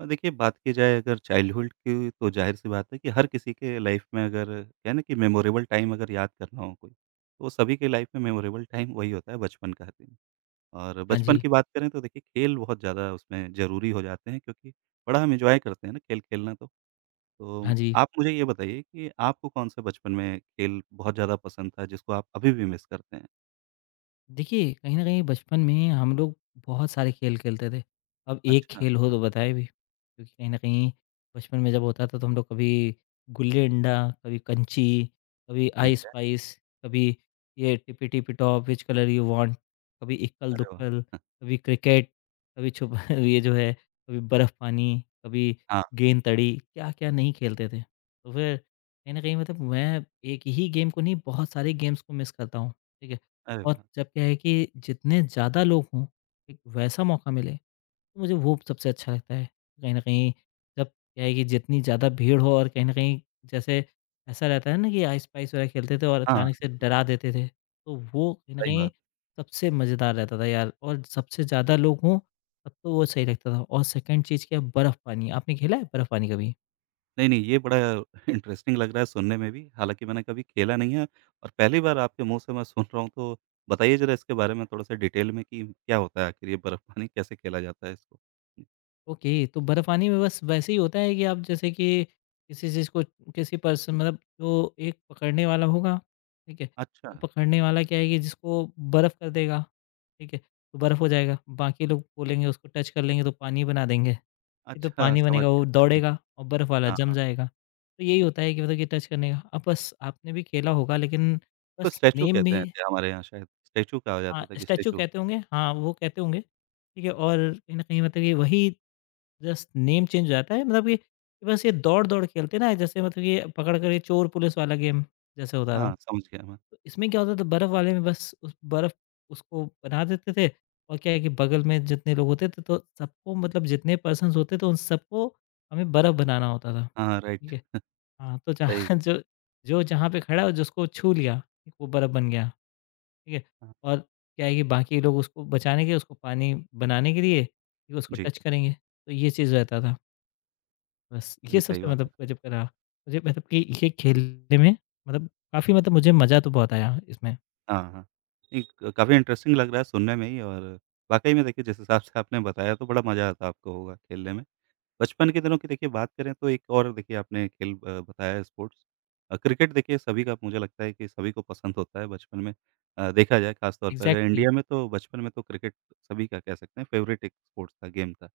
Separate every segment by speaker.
Speaker 1: देखिए बात की जाए अगर चाइल्डहुड की तो ज़ाहिर-सी बात है कि हर किसी के लाइफ में अगर कहें ना कि मेमोरेबल टाइम अगर याद करना हो कोई, तो सभी के लाइफ में मेमोरेबल टाइम वही होता है बचपन का दिन। और
Speaker 2: हाँ
Speaker 1: बचपन
Speaker 2: जी,
Speaker 1: की बात करें तो देखिए खेल बहुत ज़्यादा उसमें ज़रूरी हो जाते हैं क्योंकि बड़ा हम एन्जॉय करते हैं ना खेल खेलना तो। तो
Speaker 2: हाँ जी।
Speaker 1: आप मुझे ये बताइए कि आपको कौन-सा बचपन में खेल बहुत ज़्यादा पसंद था जिसको आप अभी भी मिस करते हैं?
Speaker 2: देखिए, कहीं न कहीं बचपन में हम लोग बहुत सारे खेल खेलते थे। अब एक
Speaker 1: अच्छा,
Speaker 2: खेल हो
Speaker 1: हाँ,
Speaker 2: तो बताएँ भी? क्योंकि कहीं न कहीं बचपन में जब होता था तो हम लोग कभी गुल्ली-डंडा, कभी कंची, कभी
Speaker 1: ठीक है।
Speaker 2: आइस-पाइस, कभी ये tippy tippy top, which colour you want, कभी
Speaker 1: अरे वाह!
Speaker 2: इक्कल-दुक्कल, कभी क्रिकेट, कभी छुप ये जो है, कभी बर्फ़-पानी, कभी
Speaker 1: हाँ,
Speaker 2: गेंद-तड़ी, क्या-क्या नहीं खेलते थे। तो फिर कहीं न कहीं मतलब मैं एक ही गेम को नहीं बहुत सारे गेम्स को मिस करता हूँ, ठीक है?
Speaker 1: अरे
Speaker 2: और
Speaker 1: वाह!
Speaker 2: जब क्या है कि जितने ज़्यादा लोग हों, एक वैसा मौका मिले, तो मुझे वो सबसे अच्छा लगता है। कहीं न कहीं जब क्या है कि जितनी ज़्यादा भीड़ हो और कहीं न कहीं जैसे ऐसा रहता है ना कि आइस-पाइस वगैरह खेलते थे और
Speaker 1: हाँ,
Speaker 2: अचानक से डरा देते थे, तो वो कहीं न
Speaker 1: सही
Speaker 2: कहीं
Speaker 1: बात।
Speaker 2: सबसे मज़ेदार रहता था यार और सबसे ज़्यादा लोग हों, तब तो वो सही लगता था और सेकंड चीज़ क्या है बर्फ़ पानी, आपने खेला है बर्फ़ पानी कभी?
Speaker 1: नहीं, नहीं, ये बड़ा इंटरेस्टिंग लग रहा है सुनने में भी, हालाँकि मैंने कभी खेला नहीं है और पहली बार आपके मुँह से मैं सुन रहा हूँ, तो बताइए ज़रा इसके बारे में थोड़ा-सा डिटेल में कि क्या होता है आखिर ये बर्फ़पानी, कैसे खेला जाता है इसको?
Speaker 2: ओके, तो बर्फ़ानी में बस वैसे ही होता है कि आप जैसे कि किसी चीज़ को किसी पर्सन मतलब जो एक पकड़ने वाला होगा, ठीक है?
Speaker 1: अच्छा,
Speaker 2: तो पकड़ने वाला क्या है कि जिसको बर्फ़ कर देगा, ठीक है? तो बर्फ़ हो जाएगा, बाकी लोग बोलेंगे उसको टच कर लेंगे तो पानी बना देंगे। ये तो
Speaker 1: अच्छा,
Speaker 2: पानी
Speaker 1: समझ
Speaker 2: बनेगा वो
Speaker 1: गया।
Speaker 2: दौड़ेगा और बर्फ़ वाला
Speaker 1: हाँ,
Speaker 2: जम
Speaker 1: हाँ,
Speaker 2: जाएगा। तो यही होता है कि मतलब कि टच करने का। अब बस आपने भी खेला होगा लेकिन
Speaker 1: तो
Speaker 2: बस
Speaker 1: स्टैचू
Speaker 2: नेम
Speaker 1: कहते हैं
Speaker 2: में
Speaker 1: थे हमारे यहाँ शायद, स्टैचू कहा
Speaker 2: हाँ,
Speaker 1: जाता था कि
Speaker 2: स्टैच्यू
Speaker 1: स्टैचू
Speaker 2: कहते होंगे, हाँ, वो कहते होंगे, ठीक है? और कहीं न कहीं मतलब कि वही जस्ट नेम चेंज हो जाता है मतलब कि बस ये दौड़-दौड़ खेलते ना जैसे मतलब ये पकड़ कर ये चोर पुलिस वाला गेम जैसे होता था।
Speaker 1: हाँ, समझ गया मैं।
Speaker 2: तो इसमें क्या होता था बर्फ़ वाले में बस उस बर्फ़ उसको बना देते थे और क्या है कि बगल में जितने लोग होते थे तो सबको मतलब जितने पर्सन्स होते थे उन सबको हमें बर्फ़ बनाना होता था,
Speaker 1: हाँ, हाँ,
Speaker 2: ठीक
Speaker 1: राइट,
Speaker 2: है? हाँ, तो
Speaker 1: सही,
Speaker 2: जहाँ जो जो जहाँ पे खड़ा है जिसको छू लिया, ठीक, वो बर्फ़ बन गया। ठीक है?
Speaker 1: हाँ, हाँ,
Speaker 2: और क्या है कि बाकी लोग उसको बचाने के उसको पानी बनाने के लिए कि उसको
Speaker 1: जी,
Speaker 2: टच करेंगे, तो ये चीज़ रहता था। बस ये
Speaker 1: नहीं, सही
Speaker 2: सबसे
Speaker 1: बात
Speaker 2: मतलब
Speaker 1: है।
Speaker 2: गज़ब का रहा। मुझे मतलब कि ये खेलने में मतलब काफ़ी मतलब मुझे मज़ा तो बहुत आया इसमें।
Speaker 1: हाँ, हाँ, नहीं क काफ़ी इंटरेस्टिंग लग रहा है सुनने में ही और वाक़ई में देखिए जिस हिसाब से आपने बताया तो बड़ा मज़ा आता आपको होगा खेलने में। बचपन के दिनों की देखिए बात करें तो एक और देखिए आपने खेल बताया है स्पोर्ट्स, क्रिकेट देखिए सभी का मुझे लगता है कि सभी को पसंद होता है बचपन में देखा जाए खास तौर पर अगर
Speaker 2: एग्ज़ैक्टली।
Speaker 1: इंडिया में तो बचपन में तो क्रिकेट सभी का कह सकते हैं फेवरेट एक स्पोर्ट्स था गेम था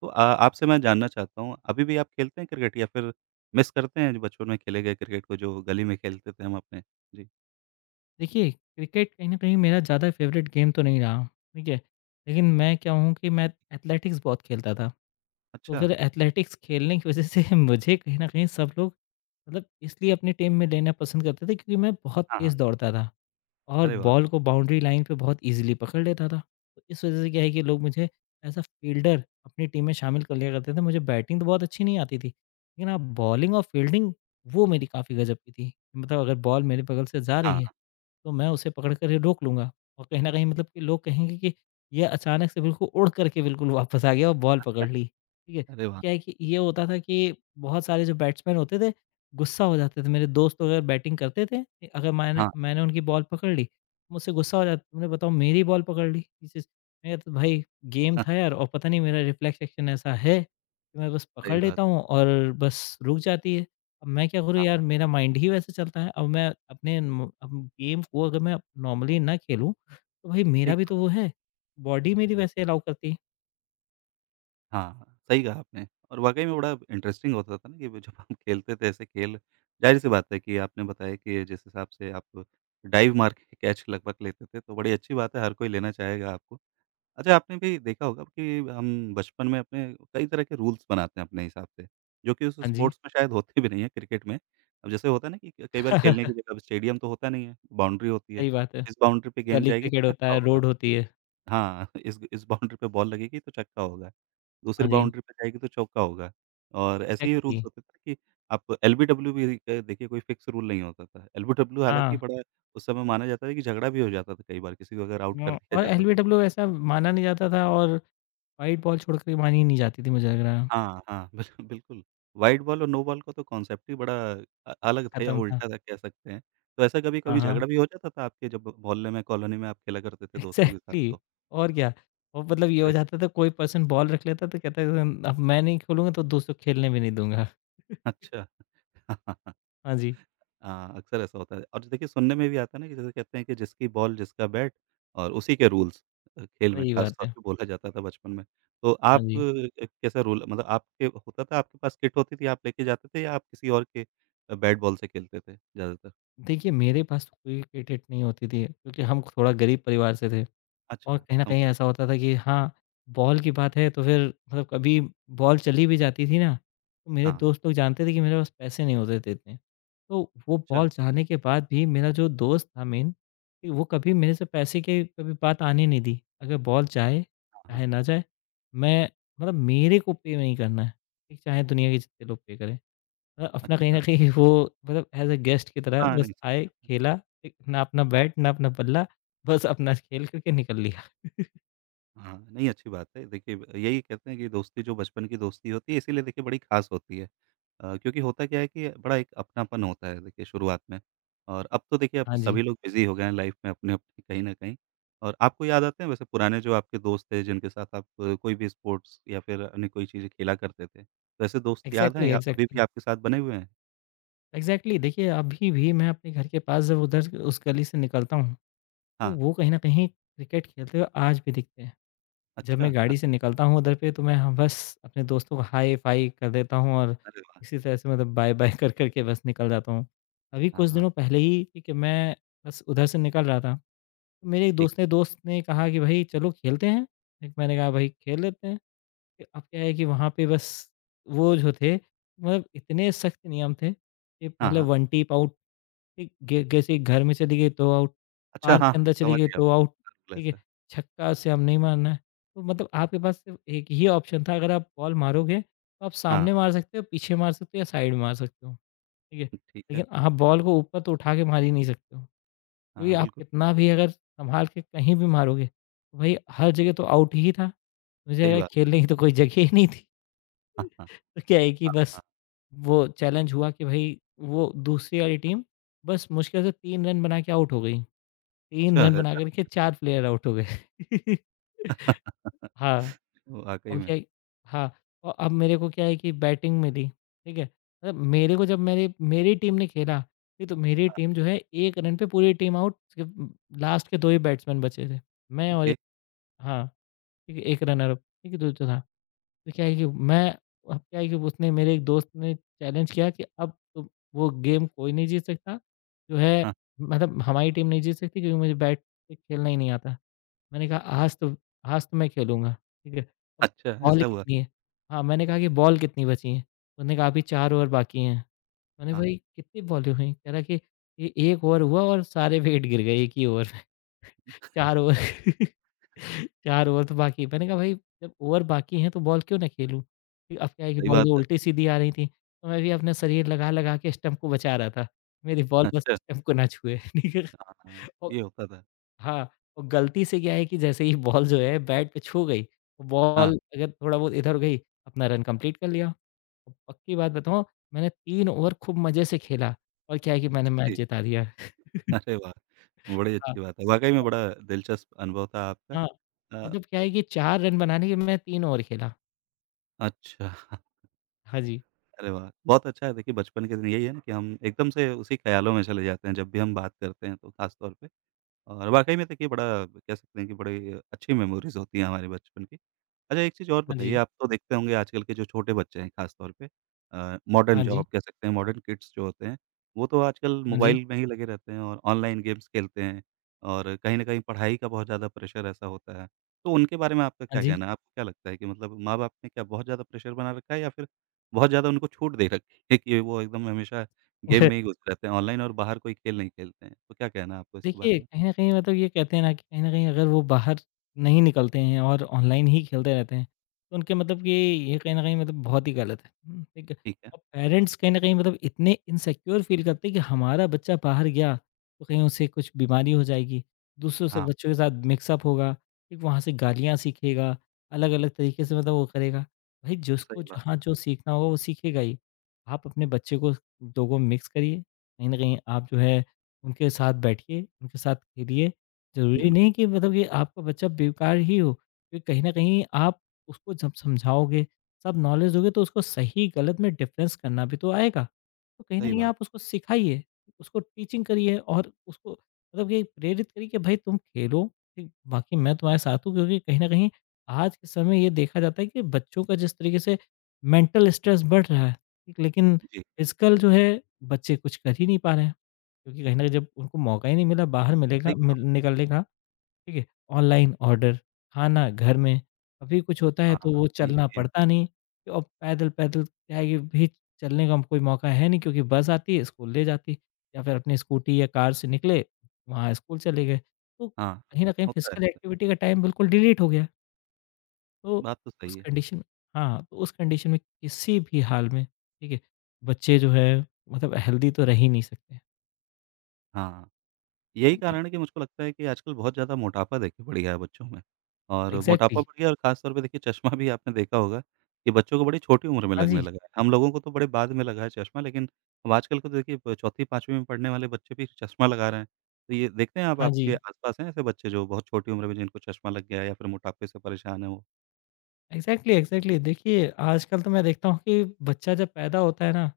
Speaker 1: तो आपसे मैं जानना चाहता हूँ अभी भी आप खेलते हैं क्रिकेट या फिर मिस करते हैं जो बचपन में खेले गए क्रिकेट को जो गली में खेलते थे हम अपने जी।
Speaker 2: देखिए, क्रिकेट कहीं न कहीं मेरा ज़्यादा फ़ेवरेट गेम तो नहीं रहा, ठीक है? लेकिन मैं क्या हूँ कि मैं एथलेटिक्स बहुत खेलता था। तो
Speaker 1: अच्छा।
Speaker 2: फिर एथलेटिक्स खेलने की वज़ह से मुझे कहीं न कहीं सब लोग मतलब इसलिए अपनी टीम में लेना पसंद करते थे क्योंकि मैं बहुत
Speaker 1: हाँ, हाँ।
Speaker 2: तेज़ दौड़ता था और
Speaker 1: अरे वाह!
Speaker 2: बॉल को बाउंड्री लाइन पे बहुत ईज़िली पकड़ लेता था। तो इस वज़ह से क्या है कि लोग मुझे एज़ अ फ़ील्डर अपनी टीम में शामिल कर लिया करते थे। मुझे बैटिंग तो बहुत अच्छी नहीं आती थी, लेकिन हाँ, बॉलिंग और फ़ील्डिंग वो मेरी काफ़ी गज़ब की थी। मतलब अगर बॉल मेरे बगल से जा रही
Speaker 1: हाँ,
Speaker 2: है तो मैं उसे पकड़ कर रोक लूँगा और कहीं न कहीं मतलब कि लोग कहेंगे कि ये अचानक से बिल्कुल उड़ करके बिल्कुल वापस आ गया और बॉल पकड़ ली, ठीक है?
Speaker 1: अरे वाह!
Speaker 2: क्या है कि ये होता था कि बहुत सारे जो बैट्समैन होते थे, गुस्सा हो जाते थे। मेरे दोस्त अगर बैटिंग करते थे, अगर मैंने
Speaker 1: हाँ,
Speaker 2: मैंने उनकी बॉल पकड़ ली, मुझसे गुस्सा हो जाते, "तुमने बताओ मेरी बॉल पकड़ ली।" इस मैं कहता भाई गेम
Speaker 1: हाँ,
Speaker 2: था यार और पता नहीं मेरा रिफ्लेक्स एक्शन ऐसा है कि मैं बस
Speaker 1: सही
Speaker 2: पकड़
Speaker 1: बात।
Speaker 2: लेता हूँ और बस रुक जाती है। अब मैं क्या करूँ
Speaker 1: हाँ,
Speaker 2: यार
Speaker 1: हाँ,
Speaker 2: मेरा माइंड ही वैसे चलता है। अब मैं अपने म अब गेम को अगर मैं नॉर्मली ना खेलूँ, तो भाई मेरा
Speaker 1: ठीक
Speaker 2: भी तो वो
Speaker 1: बात।
Speaker 2: है, बॉडी मेरी वैसे अलाउ करती है।
Speaker 1: हाँ, सही कहा आपने और वाक़ई में बड़ा इंटरेस्टिंग होता था ना कि वो जब हम खेलते थे ऐसे खेल, ज़ाहिर-सी बात है कि आपने बताया कि जिस हिसाब से आप डाइव मार के कैच लगभग लेते थे, तो बड़ी अच्छी बात है, हर कोई लेना चाहेगा आपको। अच्छा, आपने भी देखा होगा कि हम बचपन में अपने कई तरह के रूल्स बनाते हैं अपने हिसाब से, जो कि उस
Speaker 2: हाँ जी,
Speaker 1: स्पोर्ट्स में शायद होते भी नहीं हैं क्रिकेट में। अब जैसे होता है ना कि कई बार खेलने की जगह स्टेडियम तो होता नहीं है, बाउंड्री होती है,
Speaker 2: सही बात है।
Speaker 1: इस बाउंड्री पे गेंद
Speaker 2: गली
Speaker 1: जाएगी तो
Speaker 2: क्रिकेट होता
Speaker 1: छक्का
Speaker 2: है,
Speaker 1: होगा।
Speaker 2: रोड होती है।
Speaker 1: हाँ, इस बाउंड्री पे बॉल लगेगी तो छक्का होगा,
Speaker 2: हाँ
Speaker 1: दूसरी
Speaker 2: जी,
Speaker 1: बाउंड्री पे जाएगी तो चौका होगा और ऐसे ही
Speaker 2: एग्ज़ैक्टली
Speaker 1: रूल्स होते थे कि आप एलबीडब्ल्यू भी देखिए कोई फ़िक्स रूल नहीं होता था। एलबीडब्ल्यू
Speaker 2: हाँ,
Speaker 1: हालाँकि बड़ा उस समय माना जाता है कि झगड़ा भी हो जाता था कई बार किसी को अगर आउट कर
Speaker 2: हुँ,
Speaker 1: दिया
Speaker 2: और
Speaker 1: जाता था।
Speaker 2: एलबीडब्ल्यू ऐसा माना नहीं जाता था और व्हाइट बॉल छोड़ के मानी ही नहीं जाती थी मुझे लग रहा है,
Speaker 1: हाँ, हाँ, बिल्कुल, बिल्कुल। वाइड बॉल और नो बॉल का तो कॉन्सेप्ट ही बड़ा अलग था या
Speaker 2: खत्म था।
Speaker 1: उल्टा था कह सकते हैं। तो ऐसा
Speaker 2: हाँ,
Speaker 1: कभी-कभी
Speaker 2: हाँ,
Speaker 1: झगड़ा भी हो जाता था आपके जब मोहल्ले में, कॉलोनी में आप खेला करते थे दोस्तों के साथ
Speaker 2: एग्ज़ैक्टली
Speaker 1: तो?
Speaker 2: और क्या। और मतलब ये हो
Speaker 1: अरे
Speaker 2: जाता था कोई पर्सन बॉल रख लेता तो कहता था अब मैं नहीं खेलूँगा तो दोस्त को खेलने भी नहीं दूँगा।
Speaker 1: वाह, अच्छा। हाँ।
Speaker 2: हाँ जी।
Speaker 1: हाँ, अक्सर ऐसा होता है और देखिए सुनने में भी आता है ना कि जैसे कहते हैं कि जिसकी बॉल जिसका बैट और उसी के रूल्स खेल में
Speaker 2: सही
Speaker 1: खास
Speaker 2: बात
Speaker 1: तौर
Speaker 2: है।
Speaker 1: पे बोला जाता था बचपन में। तो
Speaker 2: हाँ
Speaker 1: आप
Speaker 2: जी।
Speaker 1: कैसा रूल मतलब आपके होता था आपके पास किट होती थी आप लेके जाते थे या आप किसी और के बैट बॉल से खेलते थे ज़्यादातर?
Speaker 2: देखिए मेरे पास तो कोई क्रिकेट नहीं होती थी क्योंकि हम थोड़ा गरीब परिवार से थे और
Speaker 1: अच्छा,
Speaker 2: कहीं न
Speaker 1: समझ
Speaker 2: कहीं ऐसा
Speaker 1: सकता
Speaker 2: होता था कि हाँ, बॉल की बात है तो फिर मतलब कभी बॉल चली भी जाती थी ना, तो मेरे
Speaker 1: हूँ। हाँ,
Speaker 2: दोस्त लोग जानते थे कि मेरे पास पैसे नहीं होते थे इतने। तो वो
Speaker 1: अच्छा।
Speaker 2: बॉल जाने के बाद भी मेरा जो दोस्त था मेन, कि वो कभी मेरे से पैसे की कभी बात आने नहीं दी। अगर बॉल जाए,
Speaker 1: हाँ, हाँ।
Speaker 2: चाहे ना जाए, मैं मतलब मेरे को पे नहीं करना है, ठीक, चाहे दुनिया के जितने लोग पे करें। अपना कहीं न
Speaker 1: अच्छा।
Speaker 2: कहीं वो मतलब एज़ अ गेस्ट की तरह
Speaker 1: हाँ,
Speaker 2: बस
Speaker 1: नहीं सही
Speaker 2: आए,
Speaker 1: बात है।
Speaker 2: खेला, एक ना अपना बैट, ना अपना बल्ला, बस अपना खेल करके निकल लिया।
Speaker 1: हाँ, नहीं अच्छी बात है। देखिए, यही कहते हैं कि दोस्ती जो बचपन की दोस्ती होती है इसीलिए देखिए बड़ी ख़ास होती है। क्योंकि होता क्या है कि बड़ा एक अपनापन होता है देखिए शुरुआत में और अब तो देखिए अब
Speaker 2: हाँ
Speaker 1: तो
Speaker 2: जी।
Speaker 1: सभी लोग बिज़ी हो गए हैं लाइफ़ में अपने-अपने कहीं न कहीं। और आपको याद आते हैं वैसे पुराने जो आपके दोस्त थे जिनके साथ आप कोई भी स्पोर्ट्स या फिर अन्य कोई चीज़ें खेला करते थे? तो ऐसे दोस्त याद हैं
Speaker 2: एग्ज़ैक्टली,
Speaker 1: या अभी भी
Speaker 2: एग्ज़ैक्टली।
Speaker 1: आपके साथ बने हुए हैं?
Speaker 2: एग्ज़ैक्टली देखिए अभी भी मैं अपने घर के पास जब उधर उस गली से निकलता हूँ, तो
Speaker 1: हाँ,
Speaker 2: वो कहीं न कहीं क्रिकेट खेलते हुए आज भी दिखते हैं। जब
Speaker 1: अच्छा।
Speaker 2: मैं
Speaker 1: हाँ,
Speaker 2: गाड़ी से निकलता हूँ उधर पे तो मैं हाँ, बस अपने दोस्तों को हाय-फ़ाय कर देता हूँ और
Speaker 1: अरे वाह!
Speaker 2: इसी तरह से मतलब बाय-बाय कर के बस निकल जाता हूँ। अभी
Speaker 1: हाँ,
Speaker 2: कुछ
Speaker 1: हाँ,
Speaker 2: दिनों पहले ही ठीक है, मैं बस उधर से निकल रहा था। मेरे एक
Speaker 1: ठीक।
Speaker 2: दोस्त ने कहा कि भाई चलो खेलते हैं। एक मैंने कहा भाई खेल लेते हैं। फिर अब क्या है कि वहाँ पे बस वो जो थे मतलब इतने सख्त नियम थे कि
Speaker 1: हाँ,
Speaker 2: पहले
Speaker 1: हाँ।
Speaker 2: 1 टीप आउट ठीक गे जैसे ही घर में चली गई तो आउट,
Speaker 1: अच्छा।
Speaker 2: पार्क
Speaker 1: हाँ,
Speaker 2: के अंदर चली
Speaker 1: समझ
Speaker 2: गई
Speaker 1: गया।
Speaker 2: तो आउट,
Speaker 1: हाँ,
Speaker 2: ठीक है?
Speaker 1: ऐसा।
Speaker 2: छक्का से हम नहीं मारना है। तो मतलब आपके पास सिर्फ़ एक ही ऑप्शन था अगर आप बॉल मारोगे तो आप
Speaker 1: हाँ,
Speaker 2: सामने मार सकते हो, पीछे मार सकते हो या साइड में मार सकते हो, ठीक है?
Speaker 1: ठीक है।
Speaker 2: लेकिन आप बॉल को ऊपर तो उठा के मार ही नहीं सकते हो। क्योंकि
Speaker 1: हाँ,
Speaker 2: आप
Speaker 1: बिल्कुल,
Speaker 2: कितना भी अगर सँभाल के कहीं भी मारोगे, तो भाई हर जगह तो आउट ही था। मुझे
Speaker 1: सही
Speaker 2: लगा
Speaker 1: बात।
Speaker 2: खेलने की तो कोई जगह ही नहीं थी।
Speaker 1: हाँ, हाँ।
Speaker 2: तो क्या है कि बस वो चैलेंज हुआ कि भाई वो दूसरी वाली टीम बस मुश्किल से 3 रन बना के आउट हो गई। 3
Speaker 1: अच्छा,
Speaker 2: रन बना
Speaker 1: ऐसा?
Speaker 2: कर के 4 प्लेयर आउट हो गए। हाँ।
Speaker 1: वाक़ई
Speaker 2: और
Speaker 1: में।
Speaker 2: क्या है हाँ, और अब मेरे को क्या है कि बैटिंग मिली, ठीक है? मतलब मेरे को जब मेरी मेरी टीम ने खेला, ठीक तो मेरी
Speaker 1: हाँ,
Speaker 2: टीम जो है 1 रन पे पूरी टीम आउट, सिर्फ़ लास्ट के 2 ही बैट्समैन बचे थे। मैं और
Speaker 1: ओके।
Speaker 2: एक हाँ, ठीक है, 1 रनर अप, ठीक है, जो जो था। तो क्या है कि मैं अब क्या है कि उसने मेरे एक दोस्त ने चैलेंज किया कि अब तो वो गेम कोई नहीं जीत सकता, जो है
Speaker 1: हाँ,
Speaker 2: मतलब हमारी टीम नहीं जीत सकती क्योंकि मुझे बैट पे खेलना ही नहीं आता। मैंने कहा आज तो आज तो मैं खेलूँगा, ठीक है। अब
Speaker 1: अच्छा,
Speaker 2: बॉल
Speaker 1: ऐसा हुआ?
Speaker 2: कितनी है? हाँ, मैंने कहा कि बॉल कितनी बची हैं? उन्होंने कहा अभी 4 ओवर बाकी हैं। मैंने
Speaker 1: हाँ,
Speaker 2: भाई कितनी बॉलें हुई? कह रहा कि ये 1 ओवर हुआ और सारे विकेट गिर गए एक ही ओवर में 4 ओवर 4 ओवर तो बाकी मैंने कहा भाई जब ओवर बाकी हैं तो बॉल क्यों ना खेलूँ? फिर अब क्या है कि
Speaker 1: सही बात
Speaker 2: बॉलें
Speaker 1: है।
Speaker 2: उल्टी-सीधी आ रही थी, तो मैं भी अपना शरीर लगा-लगा के स्टंप को बचा रहा था। मेरी बॉल बस
Speaker 1: अच्छा,
Speaker 2: स्टंप को ना छुए, ठीक है।
Speaker 1: हाँ, हाँ,
Speaker 2: और
Speaker 1: ये होता था।
Speaker 2: हाँ, और गलती से क्या है कि जैसे ही बॉल जो है बैट पे छू गई, तो
Speaker 1: हाँ,
Speaker 2: बॉल अगर थोड़ा बहुत इधर गई, अपना रन कंप्लीट कर लिया। और पक्की बात बताऊँ, मैंने 3 ओवर खूब मज़े से खेला और क्या है कि मैंने
Speaker 1: अच्छा
Speaker 2: मैच
Speaker 1: जी।
Speaker 2: जिता दिया।
Speaker 1: अरे वाह! बड़ी
Speaker 2: हाँ,
Speaker 1: अच्छी बात है। वाक़ई में बड़ा दिलचस्प अनुभव था आपका।
Speaker 2: हाँ,
Speaker 1: अ,
Speaker 2: मतलब क्या है कि 4 रन बनाने के मैं 3 ओवर खेला।
Speaker 1: अच्छा।
Speaker 2: हाँ जी,
Speaker 1: अरे वाह! बहुत अच्छा है देखिए बचपन के दिन यही है ना कि हम एकदम से उसी ख़्यालों में चले जाते हैं जब भी हम बात करते हैं तो ख़ास तौर पे। और वाक़ई में देखिए बड़ा कह सकते हैं कि बड़ी अच्छी मेमोरीज़ होती हैं हमारे बचपन की। अच्छा एक चीज़ और
Speaker 2: हाँ
Speaker 1: बताइए,
Speaker 2: जी,
Speaker 1: आप तो देखते होंगे आजकल के जो छोटे बच्चे हैं ख़ास तौर पे मॉडर्न
Speaker 2: हाँ
Speaker 1: जो
Speaker 2: जी,
Speaker 1: आप कह सकते हैं मॉडर्न किड्स जो होते हैं, वो तो आजकल
Speaker 2: हाँ जी,
Speaker 1: मोबाइल में ही लगे रहते हैं और ऑनलाइन गेम्स खेलते हैं और कहीं न कहीं पढ़ाई का बहुत ज़्यादा प्रेशर ऐसा होता है। तो उनके बारे में आपका
Speaker 2: हाँ
Speaker 1: क्या
Speaker 2: जी।
Speaker 1: कहना है? आपको क्या लगता है कि मतलब माँ-बाप ने क्या बहुत ज़्यादा प्रेशर बना रखा है या फिर बहुत ज़्यादा उनको छूट दे रखी है कि वो एकदम हमेशा गेम में ही घुस रहते हैं ऑनलाइन और बाहर कोई खेल नहीं खेलते हैं? तो क्या कहना है आपको इसके बारे
Speaker 2: देखिए,
Speaker 1: में?
Speaker 2: कहीं न कहीं मतलब ये कहते हैं ना कि कहीं न कहीं अगर वो बाहर नहीं निकलते हैं और ऑनलाइन ही खेलते रहते हैं, तो उनके मतलब ये कहीं न कहीं मतलब बहुत ही गलत है। हुँ, ठीक है।
Speaker 1: ठीक है।
Speaker 2: और पेरेंट्स कहीं न कहीं मतलब इतने इनसिक्योर फ़ील करते हैं कि हमारा बच्चा बाहर गया, तो कहीं उसे कुछ बीमारी हो जाएगी, दूसरों से
Speaker 1: हाँ,
Speaker 2: बच्चों के साथ मिक्स अप होगा, फिर वहाँ से गालियाँ सीखेगा, अलग-अलग तरीके से मतलब वो करेगा। भाई जिसको
Speaker 1: सही बात
Speaker 2: जहाँ
Speaker 1: है।
Speaker 2: जो सीखना होगा वो सीखेगा ही। आप अपने बच्चे को लोगों में मिक्स करिए, कहीं न कहीं आप जो है उनके साथ बैठिए, उनके साथ खेलिए। ज़रूरी नहीं
Speaker 1: बिल्कुल,
Speaker 2: कि मतलब कि आपका बच्चा बेकार ही हो, क्योंकि कहीं न कहीं आप उसको जब समझाओगे, सब नॉलेज दोगे तो उसको सही गलत में डिफ़रेंस करना भी तो आएगा। तो कहीं न
Speaker 1: सही
Speaker 2: कहीं
Speaker 1: बात।
Speaker 2: आप उसको सिखाइए, उसको टीचिंग करिए और उसको मतलब कि प्रेरित करिए कि भाई तुम खेलो, ठीक, बाकी मैं तुम्हारे साथ हूँ क्योंकि कहीं न कहीं आज के समय ये देखा जाता है कि बच्चों का जिस तरीके से मेंटल स्ट्रेस बढ़ रहा है, ठीक, लेकिन
Speaker 1: जी,
Speaker 2: फ़िज़िकल जो है बच्चे कुछ कर ही नहीं पा रहे हैं। क्योंकि कहीं न कहीं जब उनको मौका ही नहीं मिला बाहर
Speaker 1: सही
Speaker 2: मिलेगा
Speaker 1: कहा
Speaker 2: मिल
Speaker 1: आपने।
Speaker 2: निकलने का, ठीक है? ऑनलाइन ऑर्डर, खाना घर में, कभी कुछ होता है
Speaker 1: हाँ,
Speaker 2: तो
Speaker 1: हाँ,
Speaker 2: वो
Speaker 1: ये
Speaker 2: चलना
Speaker 1: भी है।
Speaker 2: पड़ता नहीं और पैदल-पैदल क्या है कि भी चलने का कोई मौका है नहीं क्योंकि बस आती है, स्कूल ले जाती या फिर अपनी स्कूटी या कार से निकले, वहाँ स्कूल चले गए। तो
Speaker 1: हाँ, हाँ,
Speaker 2: कहीं न कहीं
Speaker 1: होता है
Speaker 2: फ़िज़िकल
Speaker 1: अक्सर।
Speaker 2: एक्टिविटी का टाइम बिल्कुल डिलीट हो गया। तो
Speaker 1: बात तो
Speaker 2: उस
Speaker 1: सही है।
Speaker 2: कंडीशन में हाँ, तो उस कंडीशन में किसी भी हाल में, ठीक है? बच्चे जो हैं मतलब हेल्दी तो रह ही नहीं सकते।
Speaker 1: हाँ, यही
Speaker 2: हाँ जी,
Speaker 1: कारण है कि मुझको लगता है कि आजकल बहुत ज़्यादा मोटापा देखिए बढ़ गया है बच्चों में और मोटापा
Speaker 2: एग्ज़ैक्टली।
Speaker 1: बढ़ गया और ख़ास तौर पे देखिए चश्मा भी आपने देखा होगा कि बच्चों को बड़ी छोटी उम्र में
Speaker 2: हाँ
Speaker 1: लगने
Speaker 2: जी,
Speaker 1: लगा है। हम लोगों को तो बड़े बाद में लगा है चश्मा लेकिन अब आजकल को तो देखिए ब 4वीं 5वीं में पढ़ने वाले बच्चे भी चश्मा लगा रहे हैं। तो ये देखते हैं आप
Speaker 2: हाँ जी।
Speaker 1: आपके आस-पास हैं ऐसे बच्चे जो बहुत छोटी उम्र में जिनको चश्मा लग गया है या फिर मोटापे से परेशान हैं वो?
Speaker 2: एग्ज़ैक्टली, एग्ज़ैक्टली देखिए आजकल तो मैं देखता हूँ कि बच्चा जब पैदा होता है ना,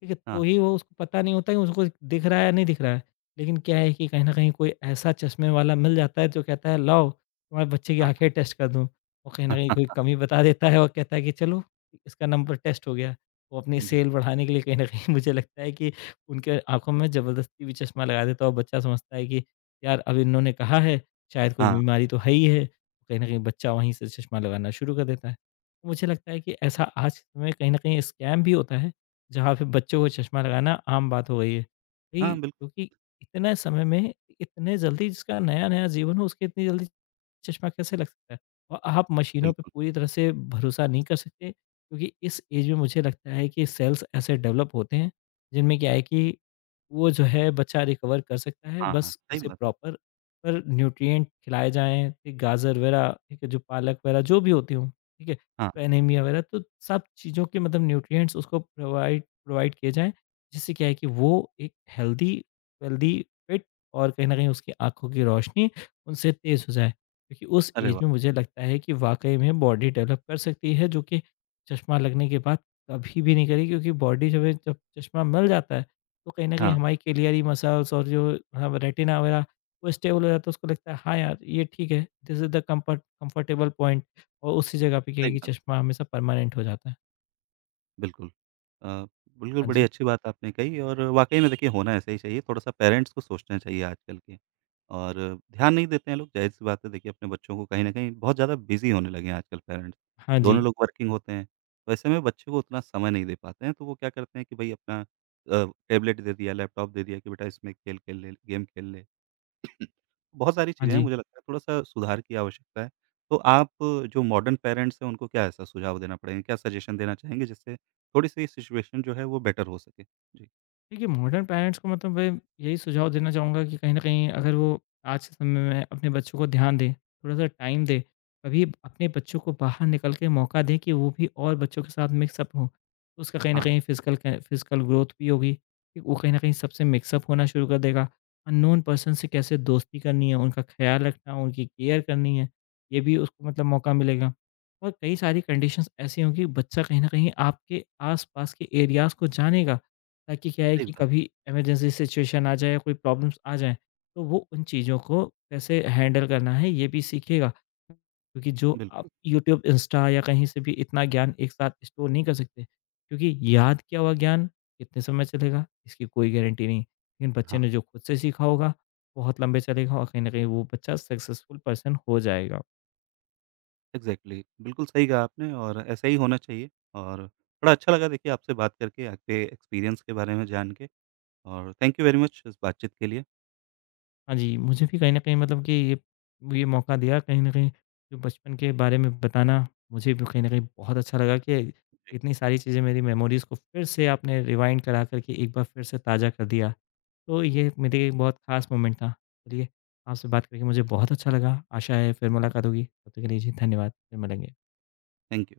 Speaker 2: ठीक है?
Speaker 1: हाँ,
Speaker 2: तो
Speaker 1: हाँ।
Speaker 2: ही वो उसको पता नहीं होता है उसको दिख रहा है या नहीं दिख रहा है। लेकिन क्या है कि कहीं न कहीं कोई ऐसा चश्मे वाला मिल जाता है जो कहता है लाओ तुम्हारे बच्चे की आँखें
Speaker 1: हाँ।
Speaker 2: टेस्ट कर दूँ। और कहीं न कहीं
Speaker 1: हाँ,
Speaker 2: कोई कमी बता देता है और कहता है कि चलो इसका नंबर टेस्ट हो गया। वो अपनी सेल बढ़ाने के लिए कहीं न कहीं मुझे लगता है कि उनके आँखों में ज़बरदस्ती भी चश्मा लगा देता है और बच्चा समझता है कि यार अब इन्होंने कहा है शायद कोई
Speaker 1: हाँ, हाँ, बिल्कुल,
Speaker 2: बीमारी तो है ही है। कहीं न कहीं बच्चा वहीं से चश्मा लगाना शुरू कर देता है। तो मुझे लगता है कि ऐसा आज के समय में कहीं न कहीं स्कैम भी होता है, जहाँ पे बच्चों को चश्मा लगाना आम बात हो गई है।
Speaker 1: हाँ,
Speaker 2: भई
Speaker 1: हाँ, बिल्कुल,
Speaker 2: क्योंकि इतने समय में, इतने जल्दी जिसका नया-नया जीवन हो उसके इतनी जल्दी चश्मा कैसे लग सकता है? और आप मशीनों पे
Speaker 1: बिल्कुल।
Speaker 2: पूरी तरह से भरोसा नहीं कर सकते, क्योंकि इस एज में मुझे लगता है कि सेल्स ऐसे डेवलप होते हैं, जिनमें क्या है कि वो जो है बच्चा रिकवर कर सकता है,
Speaker 1: हाँ, हाँ,
Speaker 2: बस
Speaker 1: सही
Speaker 2: उसे
Speaker 1: बात है।
Speaker 2: प्रॉपर पर न्यूट्रिएंट खिलाए जाएँ, ये गाजर वगैरह, ठीक है, जो पालक वगैरह जो भी होती हों, ठीक है,
Speaker 1: हाँ,
Speaker 2: तो एनीमिया वगैरह, तो सब चीज़ों के मतलब न्यूट्रिएंट्स उसको प्रोवाइड प्रोवाइड किए जाएँ, जिससे क्या है कि वो एक हेल्दी वेल्दी, फिट और कहीं न कहीं उसकी आँखों की रोशनी उनसे तेज़ हो जाए। क्योंकि उस
Speaker 1: अरे
Speaker 2: एज में
Speaker 1: वाह!
Speaker 2: मुझे लगता है कि वाक़ई में बॉडी डेवलप कर सकती है, जो कि चश्मा लगने के बाद कभी भी नहीं करेगी क्योंकि बॉडी जो है जब चश्मा मिल जाता है, तो कहीं न कहीं
Speaker 1: हाँ,
Speaker 2: हमारी क्लियरी मसल्स और जो हाँ, रेटिना वगैरह वो स्टेबल हो जाता है, उसको लगता है हाँ यार ये ठीक है, this is the comfortable point और उसी जगह पे क्या है
Speaker 1: सही
Speaker 2: कि
Speaker 1: बात है,
Speaker 2: चश्मा हमेशा परमानेंट हो जाता है।
Speaker 1: बिल्कुल। अ, बिल्कुल
Speaker 2: हाँ
Speaker 1: बड़ी
Speaker 2: जी।
Speaker 1: अच्छी बात आपने कही और वाक़ई में देखिए होना ऐसा ही चाहिए, थोड़ा-सा पेरेंट्स को सोचना चाहिए आजकल के और ध्यान नहीं देते हैं लोग, ज़ाहिर-सी बात है देखिए अपने बच्चों को कहीं न कहीं बहुत ज़्यादा बिज़ी होने लगे हैं आजकल पेरेंट्स।
Speaker 2: हाँ
Speaker 1: दोनों
Speaker 2: जी,
Speaker 1: लोग वर्किंग होते हैं, तो ऐसे में बच्चे को उतना समय नहीं दे पाते हैं, तो वो क्या करते हैं कि भई अपना टैबलेट दे दिया, लैपटॉप दे दिया कि बेटा इसमें खेल खेल ले, गेम खेल ले। बहुत सारी
Speaker 2: हाँ
Speaker 1: चीज़ें हैं,
Speaker 2: जी।
Speaker 1: मुझे लगता है थोड़ा-सा सुधार की आवश्यकता है। तो आप जो मॉडर्न पेरेंट्स हैं, उनको क्या ऐसा सुझाव देना पड़ेगा? क्या सजेशन देना चाहेंगे जिससे थोड़ी-सी सिचुएशन जो है वो बेटर हो सके? जी।
Speaker 2: देखिए मॉडर्न पेरेंट्स को मतलब मैं यही सुझाव देना चाहूँगा कि कहीं न कहीं अगर वो आज के समय में अपने बच्चों को ध्यान दें, थोड़ा-सा टाइम दें, कभी अपने बच्चों को बाहर निकल के मौका दें कि वो भी और बच्चों के साथ मिक्सअप हों। तो उसका कहीं न
Speaker 1: हाँ,
Speaker 2: कहीं फिज़िकल ग्रोथ भी होगी, कि वो कहीं न कहीं सबसे मिक्सअप होना शुरू कर देगा। अननोन पर्सन से कैसे दोस्ती करनी है, उनका ख़्याल रखना, उनकी केयर करनी है, ये भी उसको मतलब मौका मिलेगा। और कई सारी कंडीशंस ऐसी होंगी, बच्चा कहीं न कहीं आपके आस-पास के एरियाज़ को जानेगा ताकि क्या है
Speaker 1: सही
Speaker 2: कि
Speaker 1: बात।
Speaker 2: कभी इमरजेंसी सिचुएशन आ जाए या कोई प्रॉब्लम्स आ जाएँ, तो वो उन चीज़ों को कैसे हैंडल करना है ये भी सीखेगा। क्योंकि जो आप
Speaker 1: बिल्कुल।
Speaker 2: यूट्यूब, इंस्टा या कहीं से भी इतना ज्ञान एक साथ स्टोर नहीं कर सकते, क्योंकि याद किया हुआ ज्ञान कितने समय चलेगा इसकी कोई गारंटी नहीं। लेकिन बच्चे
Speaker 1: हाँ,
Speaker 2: ने जो खुद से सीखा होगा, बहुत लंबे चलेगा और कहीं न कहीं वो बच्चा सक्सेसफुल पर्सन हो जाएगा।
Speaker 1: एग्ज़ैक्टली। बिल्कुल सही कहा आपने और ऐसा ही होना चाहिए और बड़ा अच्छा लगा देखिए आपसे बात करके, आपके एक्सपीरियंस के बारे में जान के और थैंक यू वेरी मच इस बातचीत के लिए।
Speaker 2: हाँ जी, मुझे भी कहीं न कहीं मतलब कि ये मौका दिया कहीं न कहीं जो बचपन के बारे में बताना, मुझे भी कहीं न कहीं बहुत अच्छा लगा कि
Speaker 1: जी,
Speaker 2: इतनी सारी चीज़ें मेरी मेमोरीज़ को फिर से आपने रिवाइंड करा कर के एक बार फिर से ताज़ा कर दिया। तो ये मेरे लिए एक बहुत ख़ास मोमेंट था। चलिए, आपसे बात करके मुझे बहुत अच्छा लगा। आशा है फिर मुलाकात होगी। तब तक के लिए जी धन्यवाद। फिर मिलेंगे।
Speaker 1: Thank you.